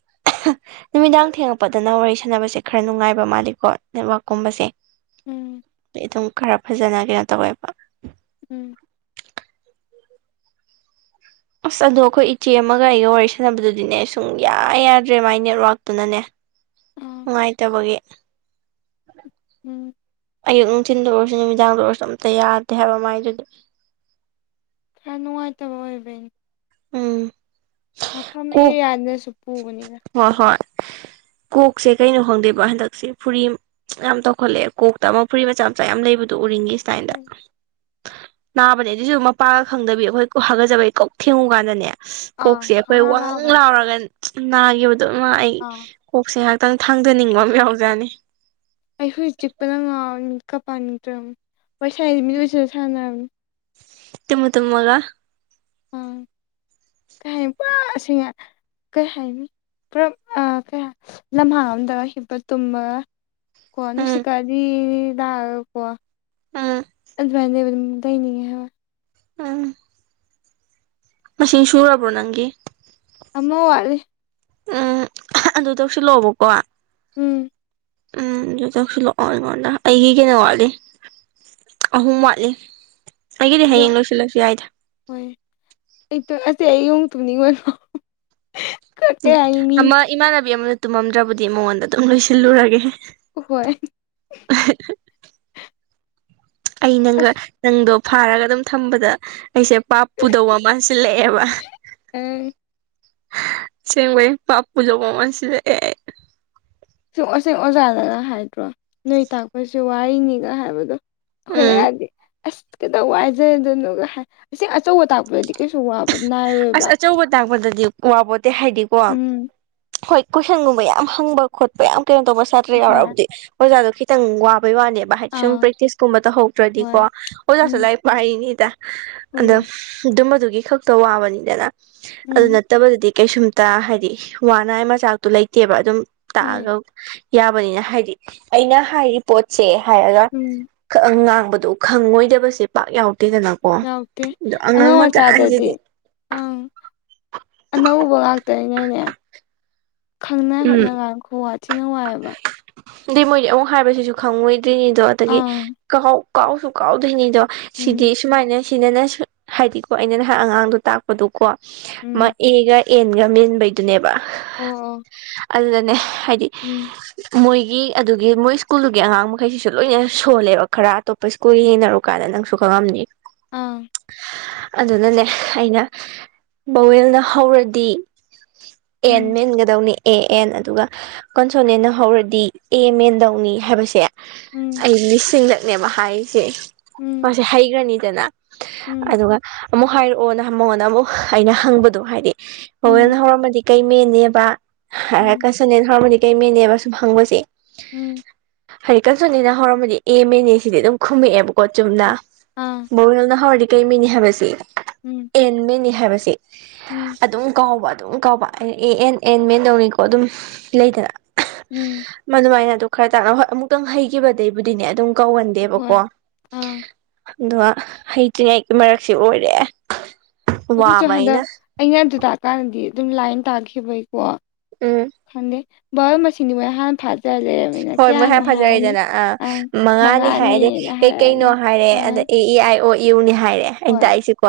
[inaudible] ꯅꯨꯃꯤꯗꯥꯡ ꯊꯦꯡꯉꯛꯄꯗꯅ ꯋꯥꯔꯤ ꯁꯥꯟꯅꯕꯁꯦ ꯈꯔ ꯅꯨꯡꯉꯥꯏꯕ ꯃꯥꯜꯂꯤꯀꯣ ꯅꯦꯠꯋꯥꯛꯀꯨꯝꯕꯁꯦ ꯎꯝ ꯑꯗꯨꯝ ꯈꯔ ꯐꯖꯅ ꯀꯩꯅꯣ ꯇꯧꯋꯦꯕ꯫ ꯎꯝ꯫ ꯑꯁ ꯑꯗꯣ ꯑꯩꯈꯣꯏ ꯏꯆꯦ ꯑꯃꯒ ꯑꯩꯒ ꯋꯥꯔꯤ ꯁꯥꯟꯅꯕꯗꯨꯗꯤꯅꯦ ꯁꯨꯡ ꯌꯥ ꯌꯥꯗ꯭ꯔꯦ ꯃꯥꯏ ꯅꯦꯠꯋꯥꯛꯇꯨꯅꯅꯦ꯫ ꯑꯥ ꯅꯨꯡꯉꯥꯏꯇꯕꯒꯤ ꯎꯝ ꯑꯌꯨꯛ ꯅꯨꯡꯊꯤꯟꯜꯗ ꯑꯣꯏꯔꯁꯨ ꯅꯨꯃꯤꯗꯥꯡꯗ ꯑꯣꯏꯔꯁꯨ ꯑꯝꯇ ꯌꯥꯗꯦ ꯍꯥꯏꯕ ꯃꯥꯏꯗꯨꯗꯤ ꯌꯥꯝ ꯅꯨꯡꯉꯥꯏꯇꯕ ꯑꯣꯏꯕꯩꯅꯦ ꯎꯝ ꯃꯐꯝ ꯀꯣꯛ ꯑꯦꯔꯤꯌꯥꯗꯁꯨ ꯄꯨꯕꯅꯤꯅ ꯍꯣꯏ ꯍꯣꯏ ꯀꯣꯛꯁꯦ ꯀꯩꯅꯣ ꯈꯪꯗꯦꯕ ꯍꯟꯗꯛꯁꯦ ꯐꯨꯔꯤ ꯌꯥꯝ ꯇꯧꯈꯠꯂꯛꯑꯦ ꯀꯣꯛꯇ ꯑꯃ ꯐꯨꯔꯤ ꯃꯆꯥ ꯃꯆꯥ ꯌꯥꯝ ꯂꯩꯕꯗꯣ ꯎꯔꯤꯡꯒꯤ ꯏꯁꯇꯥꯏꯜꯗ ꯎꯝ ꯅꯥꯕꯅꯦ ꯑꯗꯨꯏꯁꯨ ꯃꯄꯥꯒ ꯈꯪꯗꯕꯤ ꯑꯩꯈꯣꯏ ꯍꯥꯒꯠꯆꯕꯩ ꯀꯣꯛ ꯊꯦꯡꯉꯨ ꯀꯥꯟꯗꯅꯦ ꯑꯥ ꯀꯣꯛꯁꯦ ꯑꯩꯈꯣꯏ ꯈꯪꯅꯥ ꯋꯥꯡ ꯅꯥꯕꯅꯤ ꯂꯥꯎꯔꯒ ꯅꯥꯈꯤꯕꯗꯨꯣꯅ ꯑꯩ ꯑꯥ ꯀꯣꯛꯁꯦ ꯉꯍꯥꯛꯇꯪ ꯊꯥꯡꯗꯅꯤꯡꯕ ꯑꯃ ꯌꯥꯎꯖꯅꯤ ꯑꯩ ꯍꯧꯖꯤꯛ ꯆꯤꯛꯄꯅ ꯉꯥꯎ ꯅꯨꯃꯤꯠ ꯀ ꯄꯥꯟꯅꯤꯇ꯭ꯔꯕ ꯋꯥꯔꯤꯣꯏ ꯁꯥꯏꯁꯤ ꯃꯤ ꯑꯣꯏꯖꯅ ꯁꯥꯟꯅꯔꯝꯅꯤ ꯇꯃ ꯇꯪꯃꯒ ꯑꯥ [unintelligible] ꯀꯩ ꯄꯁꯤꯡ [unintelligible] ꯀꯩ ꯍꯥꯏꯅꯤ ꯄꯨꯔꯞ ꯑꯥ ꯀꯩ ꯂꯝꯍꯥꯡ ꯑꯝꯗ ꯍꯤꯞꯄ ꯇꯨꯝꯃꯒ ꯎꯝ ꯀꯅꯁꯤꯀꯥꯗꯤꯗ ꯀꯣꯋꯥ ꯎꯝ ꯑꯗꯨ [unintelligible] ꯂꯩꯅꯤꯡꯉ‌ꯦ ꯍꯥꯏꯕ ꯎꯝ [unintelligible] ꯉꯁꯤ ꯁꯨꯔꯕ꯭ꯔꯣ ꯅꯪꯒꯤ ꯑꯃ ꯋꯥꯠꯂꯤ ꯎꯝ ꯑꯗꯨ ꯇꯧꯁꯤꯜꯂꫭꯑꯣꯕꯀꯣ ꯎꯝ ꯎꯝ ꯑꯗꯨ ꯊꯧꯁꯤꯜꯂꯛꯑꯣ ꯑꯩꯉꯣꯟꯗ ꯑꯩꯒꯤ ꯀꯩꯋꯥ ꯋꯥꯠꯂꯤ ꯑꯍꯨꯝ ꯋꯥꯠꯂꯤ ꯑꯩꯒꯤꯗꯤ ꯑꯗꯣ ꯍꯌꯦꯡ ꯂꯣꯏꯁꯤꯜꯂꯁꯨ ꯌꯥꯏꯗ ꯍꯣꯏ ꯑꯩ ꯇꯣꯏꯑꯁꯦ ꯑꯩꯣꯡ ꯇꯨꯝꯅꯤꯡꯉꯅꯣ [unintelligible] ꯎꯝ ꯑꯃ ꯏꯃꯥꯟꯅꯕꯤ ꯑꯃꯅ ꯇꯨꯝꯃꯝꯗ꯭ꯔꯕꯨꯗꯤ ꯃꯉꯣꯟꯗ ꯑꯗꯨꯝ ꯂꯣꯏꯁꯤꯜꯂꯨꯔꯒꯦ ꯍꯣꯏ ꯑꯩ ꯅꯪꯒ ꯑꯁ ꯅꯪꯗꯣ ꯐꯥꯔꯒ ꯑꯗꯨꯝ ꯊꯝꯕꯗ ꯑꯩꯁꯦ ꯄꯥꯞ ꯄꯨꯗꯧꯕ ꯃꯥꯟꯁꯤꯜꯂꯛꯑꯦꯕ ꯑꯪ ꯑꯁꯦꯡꯕꯩ ꯄꯥꯞ ꯄꯨꯗꯧꯕ ꯃꯥꯟꯁꯤꯜꯂꯛ ꯑꯦ ꯁ ꯑꯁꯦꯡ [unintelligible] ꯑꯣꯖꯥꯗꯒ ꯍꯥꯏꯗ꯭ꯔꯣ ꯅꯣꯏ ꯇꯥꯛꯄꯁꯤ ꯋꯥꯔꯤꯅꯤꯒ ꯍꯥꯏꯕꯗꯣ ꯎꯝ ꯍꯣꯏꯂꯗꯤ [unintelligible] ꯑꯁ ꯀꯈꯤꯇ [unintelligible] ꯋꯥꯏꯖꯗꯣꯏꯅꯣ ꯑꯁꯤ ꯑꯆꯧꯕ ꯇꯥꯛꯄꯗꯗꯤ ꯀꯩꯁꯨ ꯋꯥꯕ ꯑꯁ ꯅꯥꯏꯔꯣꯏꯕ ꯑꯆꯧꯕ ꯇꯥꯛꯄꯗꯗꯤ ꯋꯥꯄꯣꯠꯇ‌ꯦ ꯍꯥꯏꯗꯤꯀꯣ ꯎꯝ ꯍꯣꯏ ꯀꯣꯏꯁꯟꯒꯨꯝꯕ ꯌꯥꯝ ꯍꯪꯕ ꯈꯣꯠꯄ ꯌꯥꯝ ꯀꯩꯅꯣ ꯇꯧꯕ ꯁꯥꯇ꯭ꯔ ꯍꯣꯏ ꯌꯥꯎꯔꯛꯑꯕꯨꯗꯤ ꯑꯣꯖꯥꯗꯣ ꯈꯤꯇꯪ ꯋꯥꯕꯩ ꯋꯥꯅꯦꯕ ꯍꯥꯏꯗꯤ ꯁꯨꯝ ꯑꯥ ꯄ꯭ꯔꯦꯛꯇꯤꯁꯀꯨꯝꯕ ꯇꯧꯍꯧꯗ꯭ꯔꯗꯤꯀꯣ ꯍꯣꯏ ꯑꯣꯖꯥꯁꯨ ꯎꯝ ꯂꯥꯏ ꯋꯥꯔꯤꯅꯤꯗ ꯍꯣꯏꯌꯦ ꯑꯗꯨꯝ ꯑꯗꯨꯝꯕꯗꯨꯒꯤ ꯈꯛꯇ ꯋꯥꯕꯅꯤꯗꯅ ꯑꯗꯨ ꯎꯝ ꯅꯠꯇꯕꯗꯗꯤ ꯀꯩꯁꯨꯝꯇ ꯍꯥꯏꯗꯤ ꯋꯥꯅꯉꯥꯏ ꯃꯆꯥꯛꯇꯣ ꯂꯩꯇꯦꯕ ꯑꯗꯨꯝ ꯍꯣꯏ ꯇꯥꯛꯑꯒ ꯌꯥꯕꯅꯤꯅ ꯍꯥꯏꯗꯤ ꯑꯩꯅ ꯍꯥꯏꯔꯤ ꯄꯣꯠꯁꯦ ꯍꯥꯏꯔꯒ ꯎꯝ ꯉꯥꯡꯕꯗꯣ ꯈꯪꯉꯣꯏꯗꯕꯁꯦ ꯄꯥꯛ ꯌꯥꯎꯗꯦꯗꯅ ꯌꯥꯎꯗꯦ ꯑꯉꯥꯡ ꯃꯆꯥꯗꯗꯤ ꯑꯪ ꯑꯅꯧꯕ ꯉꯥꯛꯇꯅꯤꯅꯅꯦ ꯈꯪꯅ ꯎꯝ ꯍꯣꯠꯅꯉꯥꯏ ꯍꫭꯠꯅꯀꯥꯟ ꯈꯣꯋꯥꯊꯤꯅ ꯋꯥꯏ ꯑꯗꯩ ꯃꯣꯏꯗꯤ ꯑꯃꯨꯛ ꯍꯥꯏꯕꯁꯤꯁꯨ ꯈꯪꯉꯣꯏꯗ꯭ꯔꯤꯅꯤꯗꯣ ꯑꯗꯒꯤ ꯑꯪ ꯀꯥꯎ ꯀꯥꯎꯁꯨ ꯀꯥꯎꯗꯣꯏꯅꯤꯗꯣ ꯁꯤꯗꯤ ꯎꯝ ꯁꯨꯃꯥꯏꯅ ꯁꯤꯗꯅ ꯍꯥꯏꯗꯤꯀꯣ ꯑꯩꯅ ꯅꯍꯥꯟ ꯑꯉꯥꯡꯗꯣ ꯇꯥꯛꯄ ꯑꯗꯨꯀꯣ ꯃꯥ ꯎꯝ ꯑꯦꯒ ꯑꯦꯟꯒ ꯃꯦꯟꯕꯩꯗꯨꯅꯦꯕ ꯑꫭ ꯑꫭ ꯑꯗꯨꯗꯅꯦ ꯍꯥꯏꯗꯤ ꯎꯝ ꯃꯣꯏꯒꯤ ꯑꯗꯨꯒꯤ ꯃꯣꯏ ꯁ꯭ꯀꯨꯜꯗꯨꯒꯤ ꯑꯉꯥꯡ ꯃꯈꯩꯁꯤꯁꯨ ꯂꯣꯏꯅ ꯁꯣꯜꯂꯦꯕ ꯈꯔ ꯑꯇꯣꯞꯄ ꯁ꯭ꯀꯨꯜ ꯌ‌ꯦꯡꯅꯔꯨꯀꯥꯟꯗ ꯅꯪꯁꯨ ꯈꯪꯉꯝꯅꯤ ꯎꯝ ꯑꯗꯨꯅꯅꯦ ꯑꯩꯅ ꯕꯋꯦꯜꯅ ꯍꯧꯔꯗꯤ ꯑꯦꯟ ꯎꯝ ꯃꯦꯟꯒꯗꯧꯅꯤ ꯑꯦ ꯑꯦꯟ ꯑꯗꯨꯒ ꯀꯟꯁꯣꯅꯦꯟꯅ ꯍꯧꯔꯗꯤ ꯑꯦ ꯃ‌ꯦꯟꯗꯧꯅꯤ ꯍꯥꯏꯕꯁꯦ ꯎꯝ ꯑꯩ ꯂꯤꯁꯤꯡꯂꯛ ꯅꯦꯕ ꯍꯥꯏꯔꯤꯁꯦ ꯎꯝ ꯃꯥꯁꯦ ꯍꯩꯈ꯭ꯔꯅꯤꯗꯅ ꯎꯝ ꯑꯗꯨꯒ ꯑꯃꯨꯛ ꯍꯥꯏꯔꯛꯑꯣꯅ ꯃꯉꯣꯟꯗ ꯑꯃꯨꯛ ꯑꯩꯅ ꯍꯪꯕꯗꯣ ꯍꯥꯏꯗꯤ ꯕꯋ‌ꯦꯜꯅ ꯎꯝ ꯍꯧꯔꯝꯃꯗꯤ ꯀꯩꯃꯦꯟꯅꯦꯕ ꯍꯥꯏ ꯎꯝ ꯀꯟꯁꫭꯅꯦꯟ ꯍꯣꯔꯝꯃꯗꯤ ꯀꯩꯃꯦꯟꯅꯦꯕ ꯁꯨꯝ ꯍꯪꯕꯁꯦ ꯎꯝ ꯍꯥꯏ ꯀꯜꯁꯣꯅ‌ꯦꯟꯅ ꯍꯧꯔꯝꯕꯗꯤ ꯑꯦ ꯃꯦꯟꯅꯦ ꯁꯤꯗꯤ ꯑꯗꯨꯝ ꯈꯨꯝꯃꯛꯑꯦꯕꯀꯣ ꯆꯨꯝꯅ ꯑꯥ ꯕꯋ‌ꯦꯜꯅ ꯍꯧꯔꯗꯤ ꯀꯩ ꯃ‌ꯦꯟꯅꯤ ꯍꯥꯏꯕꯁ‌ꯦ ꯎꯝ ꯑꯦꯟ ꯃꯅꯤ ꯍꯥꯏꯕꯁꯤ ꯎꯝ ꯑꯗꯨꯝ ꯀꯥꯎꯕ ꯑꯗꯨꯝ ꯀꯥꯎꯕ ꯑꯦ ꯑꯦꯟ ꯑꯦꯟ ꯃꯦꯟꯗꯧꯅꯤꯀꯣ ꯑꯗꯨꯝ ꯂꯩꯗꯅ ꯎꯝ ꯃꯗꯨꯃꯥꯏꯅꯗ ꯈꯔ ꯇꯥꯅ ꯍꯣꯏ ꯑꯃꯨꯛꯇꯪ ꯍꯩꯒꯤꯈꯤꯕꯗꯩꯕꯨꯗꯤꯅꯦ ꯑꯗꯨꯝ ꯍꯣꯏ ꯀꯧꯒꯟꯗꯦꯕꯀꯣ꯫ ꯑꯥ ꯑꯗꯨꯒ ꯍꯩꯇ꯭ꯔꯤꯉꯩꯒꯤ ꯃꯔꯛꯁꯦ ꯑꯣꯏꯔꯦ ꯑꯩꯈꯣꯏꯁꯨ ꯋꯥꯕ ꯍꯟꯗꯛ ꯑꯩꯅ ꯑꯩꯩꯅ ꯑꯗꯨ ꯇꯥꯛꯀꯥꯟꯗꯗꯤ ꯑꯗꯨꯝ ꯂꯥꯏꯟ ꯇꯥꯈꯤꯕꯒꯤꯀꯣ ꯎꯝ [unintelligible] ꯍꯣꯏ ꯃꯣꯏ ꯍꯥꯟ ꯐꯖꯔꯦꯗꯅ ꯑꯥ ꯑꯪ ꯃꯉꯥꯅꯤ ꯍꯥꯏ ꯑꯗꯩ ꯃꯉꯥꯅꯤꯅ ꯍꯥꯏꯔꯛꯑꯅꯤ ꯀꯩꯀꯩꯅꯣ ꯍꯥꯏꯔꯦ ꯑ ꯑꯗ ꯏ ꯑꯦ ꯑꯥꯏ ꯑꯣ ꯏꯨꯅꯤ ꯍꯥꯏꯔꯦ ꯑꯩꯅ ꯍꯣꯏ ꯇꯥꯛꯏꯁꯦꯀꯣ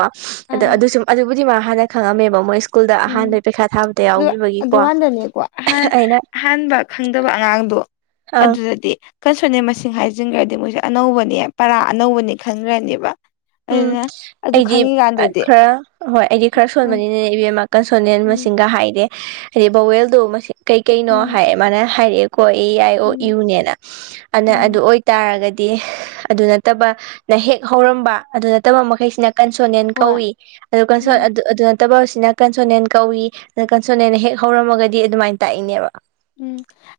ꯑꯗꯣ ꯑꯪ ꯑꯗꯨ ꯁꯨꯝ ꯑꯗꯨꯕꯨꯗꯤ ꯃꯥ ꯍꯥꯟꯅ ꯈꯪꯉꯝꯃꯦꯕ ꯃꯣꯏ ꯁ꯭ꯀꯨꯜꯗ ꯎꯝ ꯑꯍꯥꯟꯕꯩ ꯄꯩꯈꯥ ꯊꯥꯕꯗ ꯑꯗꯨ ꯌꯥꯎꯈꯤꯕꯒꯤꯀꯣ ꯑꯗꯨꯀꯥꯟꯗꯅꯦꯀꯣ ꯑꯍꯥꯟ ꯑꯩꯅ ꯑꯍꯥꯟꯕ ꯈꯪꯗꯕ ꯑꯉꯥꯡꯗꯣ ꯑꯪ ꯑꯗꯨꯗꯗꯤ ꯀꯟꯁꯨꯅꯦꯟ ꯃꯁꯤꯡ ꯍꯥꯏꯖꯤꯟꯈ꯭ꯔꯗꯤ ꯃꯣꯏꯁꯦ ꯑꯅꯧꯕꯅꯤ ꯄꯔꯥ ꯑꯅꯧꯕꯅꯤ ꯈꯟꯈ꯭ꯔꯅꯤꯕ꯫ ꯎꯝ ꯑꯩꯗꯤ ꯈꯔ ꯍꯣꯏ ꯑꯩꯗꯤ ꯈꯔ ꯎꯝ ꯁꯣꯟꯕꯅꯤꯅꯦ ꯏꯕꯦꯝꯃ ꯀꯟꯁꯣꯅꯦꯟ ꯎꯝ ꯃꯁꯤꯡꯒ ꯍꯥꯏꯗꯦ ꯍꯥꯏꯗꯤ ꯕꯧꯋꯦꯜꯗꯣ ꯃꯁꯤꯡ ꯀꯩ ꯀꯩꯅꯣ ꯎꯝ ꯍꯥꯏ ꯃꯥꯅ ꯍꯥꯏꯔꯛꯑꯦꯀꯣ ꯑꯦ ꯌꯥꯏ ꯑꯣ ꯎꯝ ꯏꯨꯅꯦꯅ ꯑꯗꯨꯅ ꯎꯝ ꯑꯗꯨ ꯑꯣꯏ ꯇꯥꯔꯒꯗꯤ ꯑꯗꯨ ꯅꯠꯇꯕꯅ ꯍꯦꯛ ꯍꯧꯔꯝꯕ ꯑꯗꯨ ꯅꯠꯇꯕ ꯃꯈꯩꯁꯤꯅ ꯀꯟꯁꯣꯅꯤꯟ ꯍꯣꯏ ꯀꯧꯏ ꯑꯗꯨ ꯀꯟꯁꯣ ꯎꯝ ꯑꯗꯨ ꯑꯗꯨ ꯇꯕꯁꯤꯅ ꯀꯟꯁꯣꯅꯦꯟ ꯀꯧꯏ ꯀꯟꯁꯣꯅꯦꯟ ꯍꯦꯛ ꯍꯧꯔꯝꯃꯒꯗꯤ ꯑꯗꯨꯃꯥꯏꯅ ꯇꯥꯛꯏꯅꯦꯕ꯫ ꯎꯝ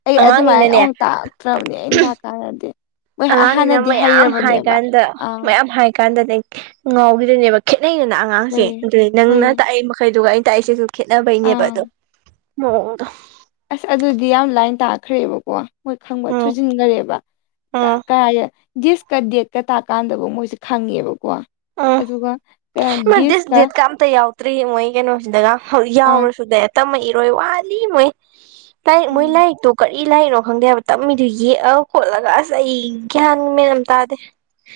ꯑꯩ ꯑꯗꯨꯃꯥꯏꯅ ꯑꯉꯥꯡꯅꯤꯅꯅꯦ ꯑꯃꯨꯛ ꯇꯥꯛꯇ꯭ꯔꯕꯅꯦ ꯑꯩꯅ ꯇꯥꯛꯀꯥꯟꯗꯗꯤ꯫ ꯃꯣꯏ ꯑꯉꯥꯡꯅꯤꯅ ꯍꯥꯟꯅꯗꯤ ꯃꯌꯥꯝ ꯍꯥꯏ ꯍꯩꯔꯕꯅꯦꯕ ꯀꯥꯟꯗ ꯑꯥ ꯃꯌꯥꯝ ꯍꯥꯏ ꯀꯥꯟꯗꯅꯦ ꯉꯥꯎꯒꯤꯗꯨꯅꯦꯕ ꯈꯦꯠꯅꯩꯗꯅ ꯑꯉꯥꯡꯁꯦ ꯍꯣꯏꯌꯦ ꯑꯗꯨꯅꯤ ꯅꯪꯅ ꯍꯣꯏꯌꯦ ꯇꯥꯛꯏ ꯃꯈꯩꯗꯨꯒ ꯑꯩꯅ ꯇꯥꯛꯏꯁꯤꯁꯨ ꯈꯦꯠꯅꯕꯩꯅꯦꯕꯥ ꯑꯥ ꯑꯗꯨ ꯃꯑꯣꯡ ꯗꯨ꯫ ꯑꯁ ꯑꯗꯨꯗꯤ ꯌꯥꯝ ꯂꯥꯏꯟ ꯇꯥꯛꯈ꯭ꯔꯦꯕꯀꯣ ꯃꯣꯏ ꯈꯪꯕ ꯎꯝ ꯊꯨꯖꯤꯟꯒꯔꯦꯕ ꯎꯝ ꯀꯗꯥꯏ ꯗꯤꯁꯀ ꯗꯦꯠꯀ ꯇꯥꯛꯀꯥꯟꯗꯕ ꯃꯣꯏꯁꯦ ꯈꯪꯉꯦꯕꯀꯣ ꯎꯝ ꯑꯗꯨꯒ ꯃꯥ ꯗꯤꯁ ꯗꯤꯁꯀ ꯗꯦꯠꯀ ꯑꯝꯇ ꯌꯥꯎ ꯆꯠꯇ꯭ꯔꯤ ꯃꯣꯏ ꯀꯩꯅꯣꯁꯤꯗꯒ ꯍꯧꯖꯤꯛ ꯑꯪ ꯌꯥꯎꯔꯁꯨꯗ ꯇꯝꯃꯛ ꯏꯔꯣꯏ ꯋꯥꯠꯂꯤ ꯃꯣꯏ ꯂꯥꯏꯔꯤꯛ ꯃꯣꯏ ꯎꯝ ꯂꯥꯏꯔꯤꯛꯇꯣ ꯀꯔꯤ ꯂꯥꯏꯔꯤꯛꯅꯣ ꯈꯪꯗꯦ ꯍꯥꯏꯕ ꯇꯝꯃꯤꯗꯨ ꯌꯦꯛꯑ ꯈꯣꯠꯂꯒ ꯑꯁ ꯑꯩ ꯒ꯭ꯌꯥꯟ ꯃꯦꯟ ꯇꯥꯗꯦ꯫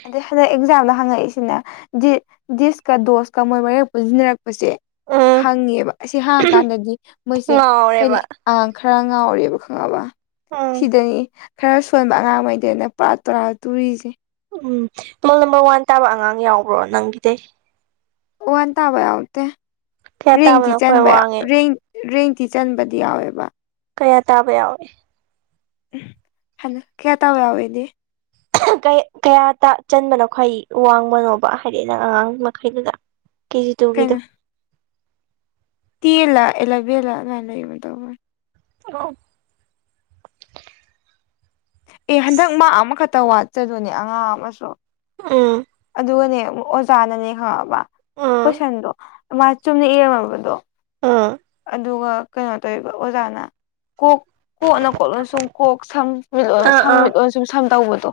ꯑꯗꯩ ꯍꯟꯗꯛ ꯑꯦꯛꯖꯥꯝꯗ ꯍꯪꯉꯛꯏꯁꯤꯅ ꯗꯤꯁ ꯗꯤꯁꯀ ꯗꯣꯁꯀ ꯃꯣꯏ ꯃꯔꯛ ꯄꯨꯁꯤꯟꯅꯔꯛꯄꯁꯦ ꯎꯝ ꯍꯪꯉꯦꯕ ꯑꯁꯤ ꯍꯥꯡꯉꯀꯥꯟꯗꯗꯤ ꯃꯣꯏꯁꯦ ꯀꯩꯅꯣ ꯉꯥꯎꯔꯦꯕ ꯑ ꯈꯔ ꯉꯥꯎꯔꯤꯕ ꯈꯪꯉꯕ ꯎꯝ ꯁꯤꯗꯅꯤ ꯈꯔ ꯁꯣꯟꯕ ꯑꯉꯥꯡꯃꯩꯗꯅ ꯄꯨꯔꯥ ꯇꯣꯔꯥ ꯇꯨꯔꯤꯁꯦ꯫ ꯎꯝ ꯔꯣꯜ ꯅꯝꯕꯔ ꯋꯥꯟ ꯇꯥꯕ ꯑꯉꯥꯡ ꯌꯥꯎꯕ꯭ꯔꯣ ꯅꯪꯒꯤꯗꯩ? ꯋꯥ ꯋꯥꯟ ꯇꯥꯕ ꯌꯥꯎꯗꯦ ꯀꯌꯥ ꯔꯦꯡ ꯇꯤ ꯇꯥꯕꯅꯣ ꯈ꯭ꯋꯥꯏ ꯆꯟꯕ ꯋꯥꯡꯉꯦ ꯔꯦꯡ ꯔꯦꯡꯇꯤ ꯆꯟꯕꯗꯤ ꯌꯥꯎꯋꯦꯕ꯫ ꯀꯌꯥ ꯇꯥꯕ ꯌꯥꯎꯏ? ꯎ ꯍꯟꯅ ꯀꯌꯥ ꯇꯥꯕ ꯌꯥꯎꯏꯗꯤ ꯀꯩ ꯀꯌꯥ ꯇ ꯆꯟꯕꯅꯣ ꯈ꯭ꯋꯥꯏ ꯋꯥꯡꯕꯅꯣꯕ ꯍꯥꯏꯗꯤ ꯅꯪ ꯑꯉꯥꯡ ꯃꯈꯩꯗꯨꯗ? ꯀꯦꯖꯤ ꯇꯨꯒꯤꯗꯣ ꯇꯦꯜꯂꯥ ꯑꯦꯂꯕꯦꯜꯂꯥ ꯑꯗꯨꯃꯥꯏ ꯂꯩꯒꯤꯒꯨꯝ ꯇꯧꯕꯅꯤ꯫ ꯑ ꯑꯦ ꯍꯟꯗꯛ ꯃꯥꯛ ꯑꯃꯈꯛꯇ ꯋꯥꯠꯆꯗꯨꯅꯦ ꯑꯉꯥꯡ ꯑꯃꯁꯨ ꯎꯝ ꯑꯗꯨꯒꯅꯦ ꯑꯣꯖꯥꯅꯅꯦ ꯈꯪꯉꯕ ꯎꯝ ꯀꯣꯏꯁꯟꯗꯣ ꯃꯥ ꯆꯨꯝꯅ ꯏꯔꯝꯃꯕꯗꯣ ꯎꯝ ꯑꯗꯨꯒ ꯀꯩꯅꯣ ꯇꯧꯔꯤꯕ ꯑꯣꯖꯥꯅ ꯀꯣꯛ ꯀꯣꯛꯅ ꯀꯣꯛ ꯂꯣꯟꯁꯨꯝ ꯀꯣꯛ ꯁꯝ ꯃꯤꯠꯂꯣꯟ ꯑꯥ ꯁꯝ ꯑꯥ ꯃꯤꯠꯂꯣꯟ ꯁꯨꯝ ꯁꯝ ꯇꯧꯕꯗꯣ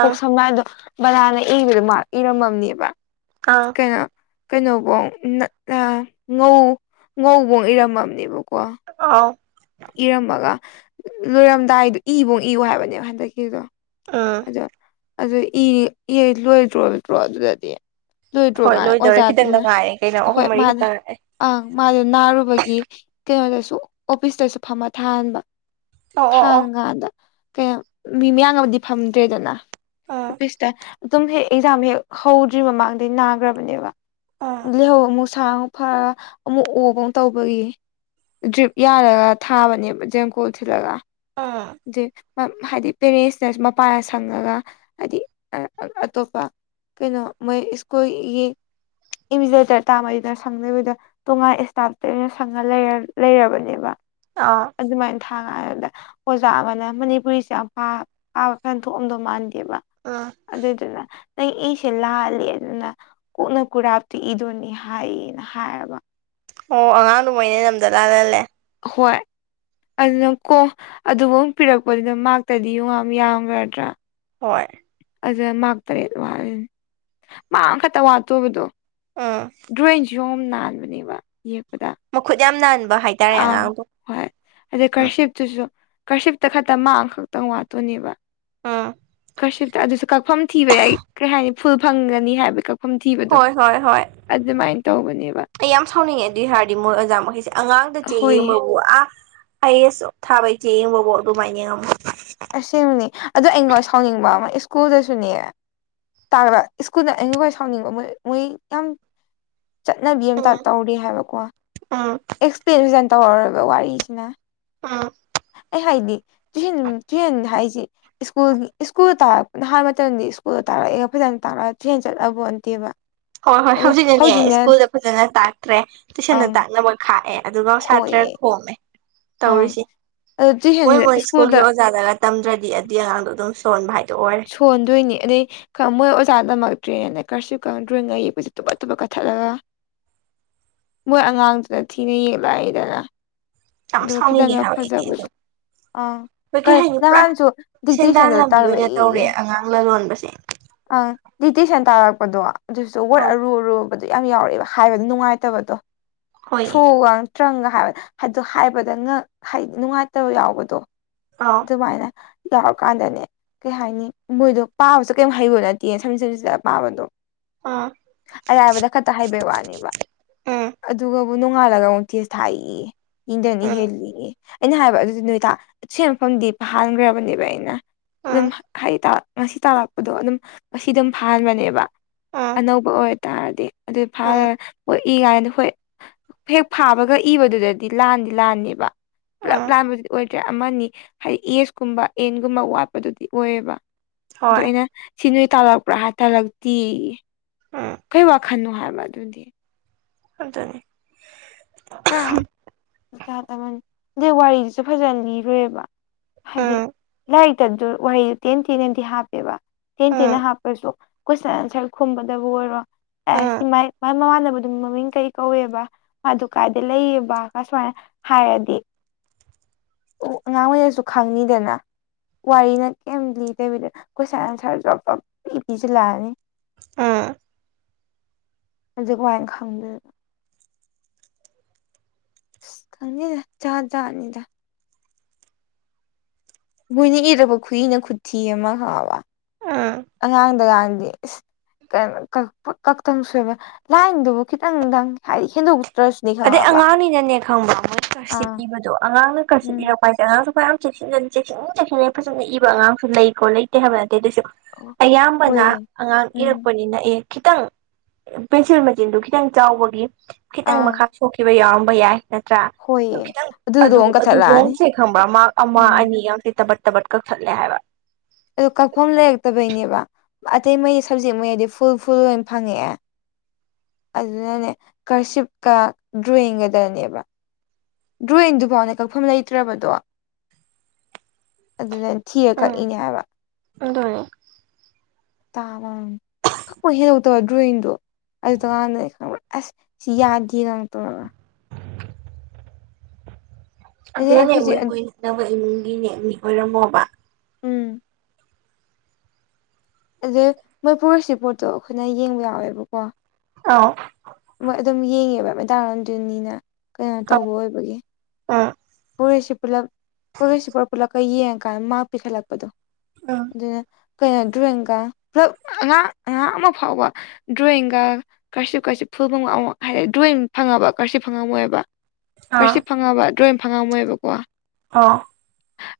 ꯀꯣꯛ ꯁꯝ ꯍꯥꯏ ꯑꯗꯣ ꯕꯂꯥꯅ ꯏꯕꯗꯣ ꯃꯥꯜꯂꯦ ꯏꯔꯝꯃꯝꯅꯦꯕ ꯑꯥꯎ ꯀꯩꯅꯣ ꯀꯩꯅꯣꯐꯣꯡ ꯉꯧ ꯉꯧꯕꯣꯡ ꯏꯔꯝꯃꯅꯦꯕꯀꯣ ꯑꯥꯎ ꯏꯔꯝꯃꯒ ꯂꯣꯏꯔꯝꯗꯥꯏꯗꯣ ꯏꯕꯧ ꯏꯌꯨ ꯍꯥꯏꯕꯅꯦꯕ ꯍꯟꯗꯛꯀꯤꯗꯣ ꯎꯥ ꯑ ꯑꯗꯨ ꯂꯣꯏꯗ꯭ꯔꯣꯕꯗ꯭ꯔꯣ ꯑꯗꯨꯗꯗꯤ ꯂꯣꯏꯗ꯭ꯔꯣ ꯍꯣꯏ ꯀꯥꯟꯗ ꯂꯣꯏꯗꯧꯔꯦ ꯈꯤꯇꯪꯗ ꯑꯣꯖꯥꯗꯨꯅꯦ ꯉꯥꯏꯔꯦ ꯀꯩꯅꯣ ꯑꯍꯨꯝ ꯍꯣꯏ ꯃꯔꯤ ꯃꯥꯅꯦ ꯈꯛꯇꯪ ꯑꯪ ꯃꯥꯗꯣ ꯅꯥꯔꯨꯕꯒꯤ ꯀꯩꯅꯣꯗꯁꯨ ꯑꯣꯐꯤꯁꯇꯁꯨ ꯐꯝꯃ ꯊꯥꯍꯟꯕ ꯑꯣ ꯑꯣ ꯊꯥꯡ ꯑꯣ ꯀꯥꯟꯗ ꯀꯩꯅꯣ ꯃꯤ ꯃꯌꯥꯝ ꯑꯃꯗꯤ ꯐꯝꯗ꯭ꯔꯦꯗꯅ ꯎꯝ ꯑꯣꯐꯤꯁꯇ ꯑꯗꯨꯝ ꯍꯦꯛ ꯑꯦꯛꯖꯥꯝ ꯍꯦꯛ ꯍꯧꯗ꯭ꯔꯤ ꯃꯃꯥꯡꯗꯩ ꯅꯥꯈ꯭ꯔꯕꯅꯦꯕ ꯎꯝ ꯂꯩꯍꯧ ꯑꯃꯨꯛ ꯁꯥꯡꯛ ꯐꯔ ꯑꯃꯨꯛ ꯑꯣꯕ ꯑꯃ ꯇꯧꯕꯒꯤ ꯗ꯭ꯔꯤꯞ ꯌꯥꯔꯒ ꯊꯥꯕꯅꯦꯕ ꯖꯦꯡꯀꯣꯜ ꯊꯤꯜꯂꯒ ꯎꯝ ꯦ ꯍꯥꯏꯗꯤ ꯄꯦꯔꯦꯟꯁꯅꯁꯨ ꯃꯄꯥꯟꯗ ꯁꯪꯉꯒ ꯍꯥꯏꯗꯤ ꯑꯇꯣꯞꯄ ꯀꯩꯅꯣ ꯃꯣꯏ ꯁ꯭ꯀꯨꯜꯒꯤ ꯏꯃꯤꯗꯦꯇꯔ ꯇꯥꯃꯩꯗ ꯁꯪꯗꯕꯤꯗ ꯇꯣꯉꯥꯟ ꯏꯁꯇꯥꯞꯇꯩꯅ ꯁꯪꯉ ꯂꯩꯔꯕꯅꯤ ꯕ ꯑꯥ ꯑꯗꯨꯃꯥꯏꯅ ꯊꯥꯉꯗ ꯑꯣꯖꯥ ꯑꯃꯅ ꯃꯅꯤꯄꯨꯔꯤꯁꯦ ꯌꯥꯝ ꯄꯥꯕ ꯐꯦꯟ ꯊꯣꯛꯣꯛꯑꯝꯗꯧ ꯃꯥꯟꯗꯦꯕ ꯑꯥ ꯑꯗꯨꯗꯨꯅ ꯅꯪ ꯑꯩꯁꯦ ꯂꯥꯜꯂꯤ ꯑꯗꯨꯅ ꯀꯣꯛꯅ ꯀꯨꯔꯥꯞꯇꯨ ꯏꯗꯣꯏꯅꯤ ꯍꯥꯏꯌꯦꯅ ꯍꯥꯏꯔꯕ ꯑꯣ ꯑꯉꯥꯡꯗꯣ ꯃꯣꯏꯅ ꯅꯝꯗ ꯂꯥꯜꯍꯜꯂꯦ ꯍꯣꯏ ꯑꯗꯨꯅ ꯀꯣ ꯑꯗꯨꯕꯨ ꯑꯃ ꯄꯤꯔꯛꯄꯗꯨꯅ ꯃꯥꯛꯇꯗꯤ ꯌꯨꯉꯥ ꯌꯥꯝꯒꯗ꯭ꯔꯥ ꯍꯣꯏ ꯑꯖ ꯃꯥꯔ ꯇꯔꯦꯠ ꯋꯥꯂꯤꯦꯅꯤ ꯃꯥ ꯑꯃꯈꯛꯇ ꯋꯥꯠꯇꯣꯏꯕꯗꯣ ꯑꯥ ꯗ꯭ꯔꯣꯋꯤꯡꯁꯨ ꯑꯃ ꯅꯥꯟꯕꯅꯦꯕ ꯌꯦꯛꯄꯗ ꯃꯈꯨꯠ ꯌꯥꯝ ꯅꯥꯟꯕ ꯍꯥꯏꯦ ꯑꯥ ꯍꯣꯏ ꯑꯗꯨꯗꯩ ꯀꯔꯁꯤꯞꯇꯨꯁꯨ ꯀꯔꯁꯤꯞꯇ ꯈꯛꯇ ꯃꯥꯥꯡ ꯈꯛꯇꯪ ꯋꯥꯠꯇꯣꯏꯅꯦꯕ ꯎꯝ ꯀꯁꯤꯞꯇ ꯑꯗꯨꯁꯨ ꯀꯛꯐꯝ ꯊꯤꯕ ꯌꯥꯏ ꯀꯔꯤ ꯍꯥꯏꯅꯤ ꯐꯨꯜ ꯐꯪꯒꯅꯤ ꯍꯥꯏꯕ ꯐꯝꯊꯤꯕꯗꯣ ꯍꯣꯏ ꯍꯣꯏ ꯍꯣꯏ ꯑꯗꯨꯃꯥꯏꯅ ꯇꯧꯕꯅꯦꯕ ꯑꯩ ꯌꯥꯝ ꯁꯥꯎꯅꯤꯡꯉꯦ ꯑꯗꯨꯏ ꯍꯥꯏꯔꯗꯤ ꯃꯣꯏ ꯑꯣꯖꯥ ꯃꯈꯩꯁꯦ ꯑꯉꯥꯡꯗ ꯆꯦ ꯍꯣꯏꯌꯦ ꯌꯦꯡꯕꯕꯨ ꯑꯥ ꯑꯩ ꯑꯁ ꯊꯥꯕꯩꯆꯦ ꯌꯦꯡꯕꯀꯣ ꯑꯗꯨꯃꯥꯏꯅ ꯌꯦꯡꯉꯝꯃ ꯑꯕꯅꯤ ꯑꯗꯣ ꯑꯩꯉꯣꯟ ꯁꯥꯎꯅꯤꯡꯕ ꯑꯃ ꯁ꯭ꯀꯨꯜꯗꯁꯨꯅꯦ ꯇꯥ ꯁ꯭ꯀꯨꯜꯗ ꯑꯩꯅ ꯈꯣꯏ ꯁꯥꯎꯅꯤꯡꯕ ꯃꯣꯏ ꯃꯣꯏ ꯌꯥꯝ ꯆꯠꯅꯕꯤ ꯑꯃꯝꯇ ꯇꯧꯔꯤ ꯍꯥꯏꯕꯀꯣ ꯑꯥ ꯑꯦꯛꯁꯄ꯭ꯂꯦꯟꯖꯦꯟ ꯇꯧꯔꯔꯣꯏꯕ ꯋꯥꯔꯤꯁꯤꯅ ꯑꯥ ꯑꯩ ꯍꯥꯏꯅꯤ ꯇꯨꯦꯟ ꯇꯨꯍꯦꯟ ꯍꯥꯏꯁꯤ ꯁ꯭ꯀꯨꯜ ꯁ꯭ꯀꯨꯜ ꯇꯥꯔꯛꯄꯅ ꯍꯥꯏꯕ ꯃꯇꯝꯗ ꯁ꯭ꯀꯨꯜꯗ ꯇꯥꯔꯛꯑꯒ ꯐꯖꯅ ꯇꯥꯔꯛꯑꯒ ꯇ꯭ꯔꯦꯟ ꯆꯠꯂꯕꯇꯦꯕ ꯍꯣꯏ ꯍꯣꯏ ꯍꯧꯖꯤꯛꯅꯅꯦ ꯁ꯭ꯀꯨꯜꯗ ꯐꯖꯅ ꯇꯥꯛꯇ꯭ꯔꯦ ꯇꯨꯏꯁꯟꯗ ꯑꯪ ꯇꯥꯛꯅꯕ ꯈꯥꯛꯑꯦ ꯑꯗꯨꯒꯥꯎ ꯁꯥꯇ꯭ꯔ ꯍꯣꯏꯌꯦ ꯈꯣꯝꯃꯦ ꯑꯪ ꯇꯧꯔꯤꯁꯤ ꯑꯗꯣ ꯃꯣꯏ ꯇꯨꯏꯁꯟꯁꯦ ꯃꯣꯏ ꯁ꯭ꯀꯨꯜꯗ ꯁ꯭ꯀꯨꯜꯒꯤꯖꯥ ꯒ ꯇꯝꯗ꯭ꯔꯗꯤ ꯑꯗꯨꯗꯤ ꯑꯉꯥꯡꯗꯣ ꯑꯗꯨꯝ ꯁꯣꯟꯕ ꯍꯥꯏꯗꯣ ꯑꯣꯏꯔ ꯊꯣꯟꯗꯣꯏꯅꯦ ꯑꯗꯩ ꯈꯥ ꯃꯣꯏ ꯑꯣꯖꯥꯅ ꯇꯥꯝꯃꯛꯇ꯭ꯔꯦꯅꯦ ꯀꯥꯔꯁꯤꯞꯒ ꯗꯔꯣꯌꯤꯡꯒ ꯌꯦꯛꯄꯁꯦ ꯇꯨꯄꯥꯠ ꯇꯨꯄꯥꯠ ꯀꯥꯛꯊꯠꯂꯒ ꯃꯣꯏ ꯑꯉꯥꯡꯗꯨꯅ ꯊꯤꯅ ꯌꯦꯛꯂꯛꯏꯗꯅ ꯌꯥꯝ ꯑꯗ ꯁꯥꯎꯅꯤꯡꯉꯦ ꯈꯤꯇꯪꯒ ꯍꯥꯏꯕ ꯑꯩꯗꯤ ꯑꯗꯨ ꯐꯖꯕꯗꯣ ꯑꯥ ꯍꯣꯏ ꯀꯩ ꯍꯥꯏꯅꯤ ꯄꯨꯔꯥ ꯅꯍꯥꯟꯁꯨ ꯁꯦꯟꯗꯥꯟ ꯗꯤꯛꯇꯦꯁꯟꯗ ꯂꯝꯕꯤ ꯑꯣꯏꯅ ꯇꯧꯔꯦ ꯇꯥꯛꯂꯛꯑꯦꯌꯦ ꯑꯉꯥꯡ ꯂꯥꯂꯣꯟꯕꯁꯦ ꯑꯥ ꯗꯤꯛꯗꯦꯁꯥꯟ ꯇꯥꯛꯂꯛꯄꯗꯣꯑꯗꯨꯁꯨ ꯋꯥꯠ ꯑꯧ ꯑꯔꯨ ꯑꯔꯨꯕ ꯌꯥꯝ ꯌꯥꯎꯔꯛꯑꯦꯕ ꯍꯥꯏꯕꯗꯨ ꯅꯨꯡꯉꯥꯏꯇꯕꯗꯣ ꯍꯣꯏꯌꯦ ꯊ꯭ꯔꯨꯒ ꯇ꯭ꯔꯪꯒ ꯍꯥꯏꯕꯗ ꯍꯥꯏꯗꯣ ꯍꯥꯏꯕꯗ ꯍꯥꯏꯗꯤ ꯅꯨꯡꯉꯥꯏꯇꯕ ꯌꯥꯎꯕꯗꯣ ꯑꯥꯎ ꯑꯗꯨꯃꯥꯏꯅ ꯌꯥꯎꯔꯀꯥꯟꯗꯅꯦ ꯀꯩ ꯍꯥꯏꯅꯤ ꯃꯣꯏꯗꯣ ꯄꯥꯕꯁꯨ ꯀꯩꯝ ꯍꯩꯕꯣ ꯅꯠꯇꯦ ꯁꯝꯠ ꯁꯝꯁꯤꯠ ꯄꯥꯕꯗꯣ ꯑ ꯑꯔꯥꯏꯕꯗ ꯈꯛꯇ ꯍꯥꯏꯕꯩ ꯋꯥꯅꯦꯕ ꯎꯝ ꯑꯗꯨꯒꯕꯨ ꯅꯣꯡꯉꯥꯜꯂꯒ ꯑꯃꯨꯛ ꯇꯦꯁ ꯊꯥꯏꯌꯦꯌꯦ ꯏꯗꯅꯤ ꯎꯝ ꯍꯦꯜꯂꯤꯉ ꯑꯩꯅ ꯍꯥꯏꯕ ꯑꯗꯨꯗꯤ ꯅꯣꯏ ꯁꯤ ꯃꯐꯝꯗꯤ ꯐꯥꯍꯟꯈ꯭ꯔꯕꯅꯦꯕ ꯑꯩꯅ ꯑꯗꯨꯝ ꯎꯝ ꯍꯥꯏꯗꯤ ꯉꯁꯤ ꯇꯥꯛꯂꯛꯄꯗꯣ ꯑꯗꯨꯝ ꯉꯁꯤ ꯑꯗꯨꯝ ꯐꯥꯍꯟꯕꯅꯦꯕ ꯎꯝ ꯑꯅꯧꯕ ꯑꯣꯏꯔꯇꯥꯔꯗꯤ ꯑꯗꯨ ꯐꯥ ꯎꯝ ꯏ ꯀꯥꯟꯗ ꯍꯣꯏ ꯍꯦꯛ ꯐꯥꯕꯒ ꯏꯕꯗꯨꯗꯗꯤ ꯂꯥꯟꯗꯤ ꯂꯥꯟꯅꯦꯕ ꯄꯨꯂꯞ ꯎꯝ ꯂꯥꯟꯕꯗꯨꯗꯤ ꯑꯣꯏꯗ꯭ꯔꯦ ꯑꯃꯅꯤ ꯍꯥꯏꯗꯤ ꯑꯦꯁꯀꯨꯝꯕ ꯑꯦꯟꯒꯨꯝꯕ ꯋꯥꯠꯄꯗꯨꯗꯤ ꯑꯣꯏꯌꯦꯕ ꯗꯨ ꯍꯣꯏ ꯑꯩꯅ ꯁꯤ ꯅꯣꯏ ꯇꯥꯜꯂꯛꯄ꯭ꯔꯥ ꯍꯥꯏꯔ ꯇꯥꯛꯂꯛꯇꯦꯌꯦ ꯎꯝ ꯀꯩ ꯋꯥꯈꯜꯅꯣ ꯍꯥꯏꯕ ꯑꯗꯨꯗꯤ ꯑꯗꯨꯅꯤ ꯄꯨꯔꯥ ꯖꯥꯠ ꯑꯃꯅꯤ ꯑꯗꯩ ꯋꯥꯔꯤꯁꯤꯁꯨ ꯐꯖꯅ ꯂꯤꯔꯣꯏꯕ ꯍꯥꯏꯗꯤ ꯎꯝ ꯂꯥꯏꯔꯤꯛꯇꯗꯨ ꯋꯥꯍꯩꯗꯨ ꯇꯦꯟ ꯇꯦꯟꯅꯗꯤ ꯍꯥꯞꯄꯦꯕ ꯇꯦꯟ ꯇꯦꯟꯅ ꯎꯝ ꯍꯥꯞꯄꯁꯨ ꯀꯣꯏꯁꯟ ꯑꯟꯁꯔ ꯈꯨꯝꯕꯗꯕꯨ ꯑꯣꯏꯔꯣ ꯑ ꯎꯝ ꯁꯨꯃꯥꯏ ꯃꯥꯏ ꯃꯃꯥꯟꯕꯗꯨ ꯃꯃꯤꯡ ꯀꯔꯤ ꯀꯧꯋꯦꯕ ꯃꯥꯗꯨ ꯀꯥꯏꯗ ꯂꯩꯌꯦꯕ ꯀꯥ ꯁꯨꯃꯥꯏꯅ ꯍꯥꯏꯔꯗꯤ ꯑꯣ ꯑꯉꯥꯡ ꯑꯣꯏꯔꯁꯨ ꯈꯪꯅꯤꯗꯅ ꯋꯥꯔꯤꯅ ꯀꯩꯝ ꯂꯤꯗꯕꯤꯗ ꯀꯣꯏꯁꯟ ꯑꯟꯁꯔ ꯖꯣꯞ ꯖꯣꯞ ꯄꯤ ꯄꯤꯁꯤꯜꯂꯛꯑꯅꯤ ꯎꯝ ꯑꯗꯨ ꯀꯃꯥꯏꯅ ꯈꯪꯗꯣꯏꯕ ꯁꯤꯁ ꯈꯪꯗꯦꯗ ꯖꯥꯠ ꯖꯥꯠꯅꯦꯗ ꯃꯣꯏꯅ ꯏꯔꯛꯄ ꯈꯨꯨꯏꯅ ꯈꯨꯊꯤ ꯑꯃ ꯈꯪꯉꯥꯕ ꯎꯝ ꯑꯉꯥꯡꯗꯒꯥꯟꯗꯤ ꯑꯁ ꯀꯛꯇꯪ ꯁꯣꯏꯕ ꯂꯥꯏꯟꯗꯨꯕꯨ ꯈꯤꯇꯪꯗꯪ ꯍꯥꯏꯗꯤ ꯍꯦꯟꯗꯣꯛꯇ꯭ꯔꯁꯨ ꯑꯗꯩ ꯑꯉꯥꯡꯅꯤꯅꯅꯦ ꯈꯪꯕ꯭ꯔ ꯃꯣꯏꯅ ꯀꯔꯁꯤꯞ ꯑꯥ ꯏꯕꯗꯣ ꯑꯉꯥꯡꯅ ꯀꯔꯁꯤꯞ ꯎꯝ ꯏꯔꯛꯄ ꯃꯥꯏꯁꯦ ꯑꯉꯥꯡꯁꯨ ꯃꯌꯥꯝ ꯆꯦꯛꯁꯤꯟꯅ ꯆꯦꯛꯁꯤꯟ ꯆꯦꯛꯁꯤꯟꯅ ꯐꯖꯅ ꯏꯕ ꯑꯉꯥꯡꯁꯨ ꯂꯩꯀꯣ ꯂꯩꯇꯦ ꯍꯥꯏꯕ ꯅꯠꯇꯦ ꯑꯗꯨꯏꯁꯨ ꯑꯣ ꯑꯌꯥꯝꯕꯅ ꯍꯣꯏꯌꯦ ꯑꯉꯥꯡ ꯎꯝ ꯏꯔꯛꯄꯅꯤꯅ ꯑꯦ ꯈꯤꯇꯪ ꯄꯦꯟꯁꯤꯜ ꯃꯆꯤꯟꯗꯨ ꯈꯤꯇꯪ ꯆꯥꯎꯕꯒꯤ ꯈꯤꯇꯪ ꯃꯈꯥ ꯑꯥ ꯁꯣꯛꯈꯤꯕ ꯌꯥꯎꯔꯝꯕ ꯌꯥꯏ ꯅꯠꯇ꯭ꯔꯥ ꯑꯗꯨ ꯍꯣꯏꯌꯦ ꯈꯤꯇꯪ ꯑꯗꯨꯗꯣ ꯑꯗꯨ ꯑꯃꯨꯛ ꯀꯛꯊꯠꯂꯛꯑꯅꯤ ꯑꯗꯨꯕꯣꯡꯁꯦ ꯈꯪꯕ꯭ꯔꯥ ꯃꯥꯔ꯭ꯛ ꯑꯃꯥ ꯎꯝ ꯑꯅꯤꯒꯥꯡꯁꯦ ꯇꯕꯠ ꯇꯕꯠ ꯀꯛꯊꯠꯂꯦ ꯍꯥꯏꯕ ꯑꯗꯨ ꯀꯛꯐꯝ ꯂꯩꯔꯛꯇꯕꯩꯅꯦꯕ ꯑꯇꯩ ꯃꯩ ꯁꯕꯖꯦꯛ ꯃꯩꯗꯤ ꯐꯨꯜ ꯐꯨꯜ ꯂꯣꯏ ꯐꯪꯉꯛꯑꯦ ꯑꯗꯨꯅꯅꯦ ꯀꯔꯁꯤꯞꯀ ꯗ꯭ꯔꯣꯋꯤꯡꯒꯗꯅꯦꯕ ꯗ꯭ꯔꯣꯋꯤꯡꯗꯨꯐꯥꯎꯅꯦ ꯀꯛꯐꯝ ꯂꯩꯇ꯭ꯔꯕꯗꯣ ꯑꯗꯨꯗ ꯊꯤꯔ ꯀꯛꯏꯅꯦ ꯍꯥꯏꯕ ꯑꯗꯨꯅꯤ [unintelligible] [unintelligible] ꯗ꯭ꯔꯣꯌꯤꯡꯗꯣ ꯑꯗꯨꯗꯀꯥꯡꯅꯦ ꯈꯪꯕ ꯑꯁ ꯁꯤ ꯌꯥꯗꯦꯒꯥꯡ ꯇꯧꯔꯒ ꯑꯗꯩ ꯑꯩ ꯑꯗꯨꯅꯅꯦ ꯍꯧꯖꯤꯛ ꯃꯣꯏ ꯃꯣꯏ ꯅꯛꯅꯕ ꯏꯃꯨꯡꯒꯤꯅꯦ ꯃꯤ ꯑꯣꯏꯔꯝꯃꯣꯕ ꯎꯝ ꯑꯗꯩ ꯃꯣꯏ ꯄꯣꯒ꯭ꯔꯦꯁ ꯔꯤꯄꯣꯠꯇꯣ ꯑꯩꯈꯣꯏꯅ ꯌꯦꯡꯕ ꯌꯥꯎꯋꯦꯕꯀꯣ ꯑꯥꯎ ꯑꯗꯨꯝ ꯌꯦꯡꯉꯦꯕ ꯃꯦꯗꯥꯝ ꯔꯟꯗꯣꯅꯤꯅ ꯀꯩꯅꯣ ꯇꯧꯕ ꯑꯣꯏꯕꯒꯤ ꯑꯥ ꯄꯣꯒ꯭ꯔꯦꯁꯤ ꯄꯨꯂꯞ ꯄꯣꯒ꯭ꯔꯦꯁ ꯔꯤꯄꯣꯠ ꯄꯨꯂꯞꯀ ꯌꯦꯡꯉꯀꯥꯟꯗ ꯃꯥꯀ ꯄꯤꯈꯠꯂꯛꯄꯗꯣ ꯑ ꯑꯗꯨꯅ ꯀꯩꯅꯣ ꯗ꯭ꯔꯣꯋꯤꯡꯒ ꯄꯨꯂꯞ ꯑꯉꯥꯡ ꯑꯉꯥꯡ ꯑꯃ ꯐꯥꯎꯕ ꯗ꯭ꯔꯣꯋꯤꯡꯒ ꯀꯔꯁꯤꯞ ꯀꯁꯤ ꯐꯨꯜ ꯐꯪꯕ ꯑꯃꯧ ꯍꯥꯏ ꯗ꯭ꯔꯣꯋꯤꯡ ꯐꯪꯉꯕ ꯀꯔꯁꯤꯞ ꯐꯪꯉꯝꯃꯣꯏꯕ ꯑꯥ ꯀꯔꯁꯤꯞ ꯐꯪꯉꯕ ꯗ꯭ꯔꯣꯉꯤꯡ ꯐꯪꯉꯝꯃꯣꯏꯕꯀꯣ ꯑꯧ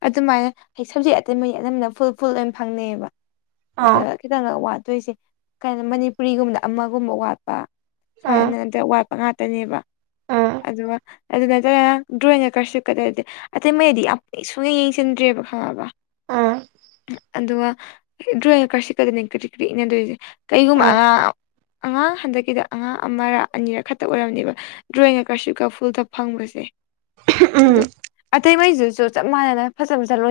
ꯑꯗꯨꯃꯥꯏꯅ ꯁꯕꯖꯦꯛ ꯑꯇꯩ ꯃꯔꯤ ꯑꯅꯝꯕꯅ ꯐꯨꯜ ꯐꯨꯜ ꯂꯣꯏꯅ ꯐꯪꯅꯩꯌꯦꯕ ꯑꯥ ꯑꯗ ꯈꯤꯇꯪꯒ ꯋꯥꯠꯇꯣꯏꯁꯦ ꯀꯩꯅꯣ ꯃꯅꯤꯄꯨꯔꯤꯒꯨꯝꯕꯗ ꯑꯃꯒꯨꯝꯕ ꯋꯥꯠꯄ ꯎꯝ ꯁꯨꯃꯥꯏꯅ ꯅꯠꯇ꯭ꯔꯒ ꯋꯥꯠ ꯉꯥꯛꯇꯅꯦꯕ ꯑꯥ ꯑꯗꯨꯒ ꯑꯗꯨ ꯅꯠꯇꯅ ꯗ꯭ꯔꯣꯏꯤꯡ ꯀꯔꯁꯤꯞꯀꯗꯗꯤ ꯑꯇꯩꯃꯩꯗꯗꯤ ꯌꯥꯝ ꯁꯨꯛꯌꯦꯡ ꯌꯦꯡꯁꯤꯟꯗ꯭ꯔꯦꯕ ꯈꯪꯉꯕ ꯑꯥ ꯑꯗꯨꯒ ꯗ꯭ꯔꯣꯏꯡ ꯀꯥꯔꯁꯤꯞꯀꯗꯅꯤ ꯀꯏꯗ꯭ꯔꯤꯛ ꯀꯏꯗ꯭ꯔꯤꯛ ꯏꯟꯅꯗꯣꯏꯁꯤ ꯀꯩꯒꯨꯝꯕ ꯑꯥ ꯑꯉꯥꯡ ꯑꯉꯥꯡ ꯍꯟꯗꯛꯀꯤꯗ ꯑꯉꯥꯡ ꯑꯃꯔ ꯑꯅꯤꯔ ꯈꯛꯇ ꯑꯣꯏꯔꯝꯅꯦꯕ ꯗ꯭ꯔꯣꯌꯤꯡꯒ ꯀꯔꯁꯤꯞꯀ ꯐꯨꯜꯗ ꯐꯪꯕꯁꯦ ꯑꯇꯩ ꯃꯩꯗꯨꯁꯨ ꯆꯞ ꯃꯥꯟꯅꯅ ꯐꯖ ꯐꯖ ꯂꯣꯏ